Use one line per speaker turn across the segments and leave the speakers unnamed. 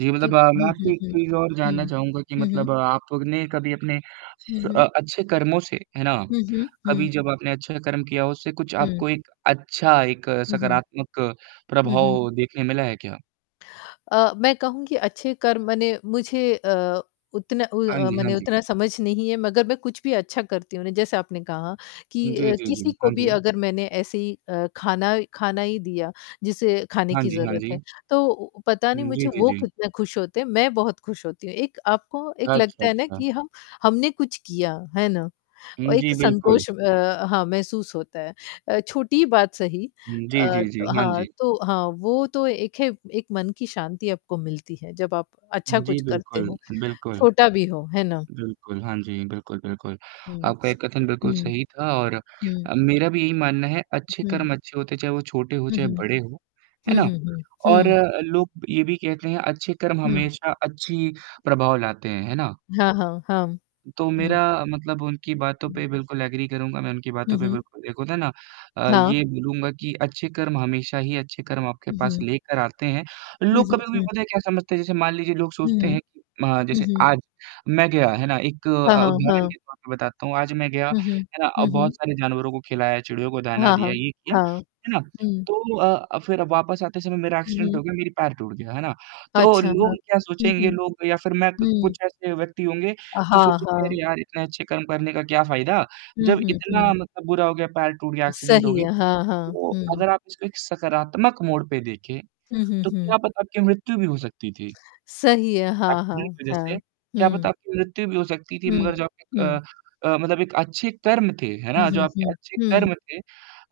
जी, मतलब
क्योंक
अ, मैं
हुँ, हुँ,
आपसे एक
हुँ।
चीज़ और जानना
हुँ,
चाहूँगा कि
हुँ, हुँ।
मतलब आपने कभी अपने
हुँ,
स
हुँ।
अ, अच्छे कर्मों से, है ना?
हुँ, हुँ,
कभी
हुँ।
जब आपने अच्छा कर्म किया हो, उससे कुछ
हुँ।
आपको एक अच्छा एक
हुँ, हुँ।
सकारात्मक
हुँ, हुँ।
प्रभाव देखने मिला है क्या?
अ, मैं कहूँगी अच्छे कर्म मने मुझे अ, उतना उ
हाँ जी, हाँ
मने
जी।
उतना समझ नहीं है मगर मैं कुछ भी अच्छा करती हूँ ना जैसे आपने कहा, कि
जी,
अ,
जी,
किसी
जी।
को
हाँ
भी
जी।
अगर मैंने ऐसे ही अ, ख़ाना ख़ाना ही दिया जिसे खाने
हाँ
की
जी, हाँ
ज़रूरत
जी।
है, तो पता नहीं
हुँ। जी,
मुझे
जी,
वो
जी।
कितने खुश होते हैं मैं बहुत खुश होती हूँ, एक आपको एक
अच्छा,
लगता है ना
अच्छा।
कि हम हमने कुछ किया। है ना? और
हुँ।
एक
जी बिल्कुल।
संतोष अ, हाँ, महसूस होता है अ, छोटी बात सही
हुँ। जी,
अ,
जी, जी। हाँ
हाँ
जी।
तो हाँ वो तो एक है एक मन की शांति आपको मिलती है जब आप अच्छा
जी
कुछ करते
बिल्कुल,
हो
बिल्कुल।
छोटा भी हो, है ना?
बिल्कुल, हाँ जी, बिल्कुल, बिल्कुल
हुँ,
आपका ये कथन बिल्कुल
हुँ,
सही था और
हुँ।
अ, मेरा भी यही मानना है
उ,
अच्छे
हुँ।
कर्म अच्छे होते हैं चाहे वो छोटे हो
हुँ,
चाहे
हुँ।
बड़े हो, है
हुँ,
ना?
हुँ, हुँ,
और
हुँ।
अ, लोग ये भी कहते हैं अच्छे कर्म
हुँ।
हमेशा अच्छी प्रभाव लाते हैं। है ना?
हाँ, हाँ, हाँ।
तो
हुँ।
मेरा मतलब उनकी बातों
हुँ।
पे बिल्कुल एग्री करूँगा मैं उनकी
हुँ,
बातों पे
हुँ।
बिल्कुल एक होता है ना अ,
हाँ।
ये बोलूँगा कि अच्छे कर्म हमेशा ही अच्छे कर्म आपके
हुँ,
पास
हुँ।
लेकर आते हैं।
जी,
लोग
जी,
कभी-कभी
जी।
पता है क्या समझते हैं जैसे मान लीजिए लोग सोचते
हुँ।
हैं कि अ,
हुँ,
जैसे
हुँ।
आज, मैं गया है ना एक अ
हाँ,
अ,
हाँ,
उदाहरण
हाँ।
के तौर पे बताता हूँ आज मैं गया,
हुँ, हुँ।
है ना? अ,
हुँ,
बहुत
हुँ।
सारे जानवरों को खिलाया चिड़ियों को दाना
हाँ, हाँ,
दिया ये किया,
हाँ।
है ना?
हुँ।
तो अ, फ़िर वापस आते समय मेरा
हुँ,
एक्सीडेंट
हुँ।
हो गया मेरी पैर टूट गया, है ना? तो
अच्छा, हाँ।
लोग क्या
हुँ,
सोचेंगे
हुँ।
लोग या फ़िर मैं
हुँ।
कुछ ऐसे व्यक्ति होंगे
अ,
जो
हाँ,
सोचेंगे
हाँ।
अरे यार इतने अच्छे कर्म करने का क्या फ़ायदा?
हुँ,
जब
हुँ,
इतना
हुँ।
मतलब बुरा हो गया पैर टूट गया एक्सीडेंट हो
सही
गई।
है, हाँ, हाँ।
तो
हुँ।
अगर आप इसको एक सकारात्मक मोड़ पे देखें,
हुँ, हुँ,
तो क्या
हुँ।
पता क्या मृत्यु भी हो सकती थी?
सही है। हाँ,
एक्सीडेंट
हाँ,
की वज़ह
हाँ।
से। क्या पता
हुँ।
आपकी मृत्यु भी हो सकती थी
हुँ,
मगर जो आपके
हुँ।
अ अ, मतलब एक अच्छे कर्म थे, है
हुँ,
ना? जो
हुँ,
आपके
हुँ।
अच्छे
हुँ।
कर्म थे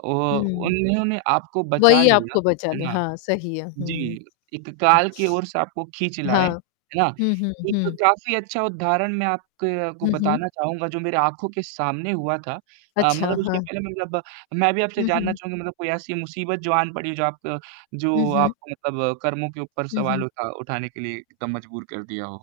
औ
हुँ।
उन्होंने आपको बचा
वही
लिया,
आपको बचा
है
लें।
ना?
हाँ, सही है। हुँ, हुँ।
जी, एक काल के ओर आपको खींच लाए,
हाँ।
है ना?
हुँ, हुँ,
एक
हुँ।
काफ़ी अच्छा उदाहरण मैं आपके को
हुँ, हुँ।
बताना चाहूँगा जो मेरे आँखों के सामने हुआ था। अ,
अच्छा,
मगर उसके
हाँ।
पहले मतलब मैं भी आपसे
हुँ,
जानना
हुँ।
चाहूँगा मतलब कोई ऐसी मुसीबत जो आन पड़ी जो आप
हुँ,
जो
हुँ।
आपको मतलब कर्मों के ऊपर
हुँ,
सवाल
हुँ।
उठा उठाने के लिए एकदम मजबूर कर दिया हो?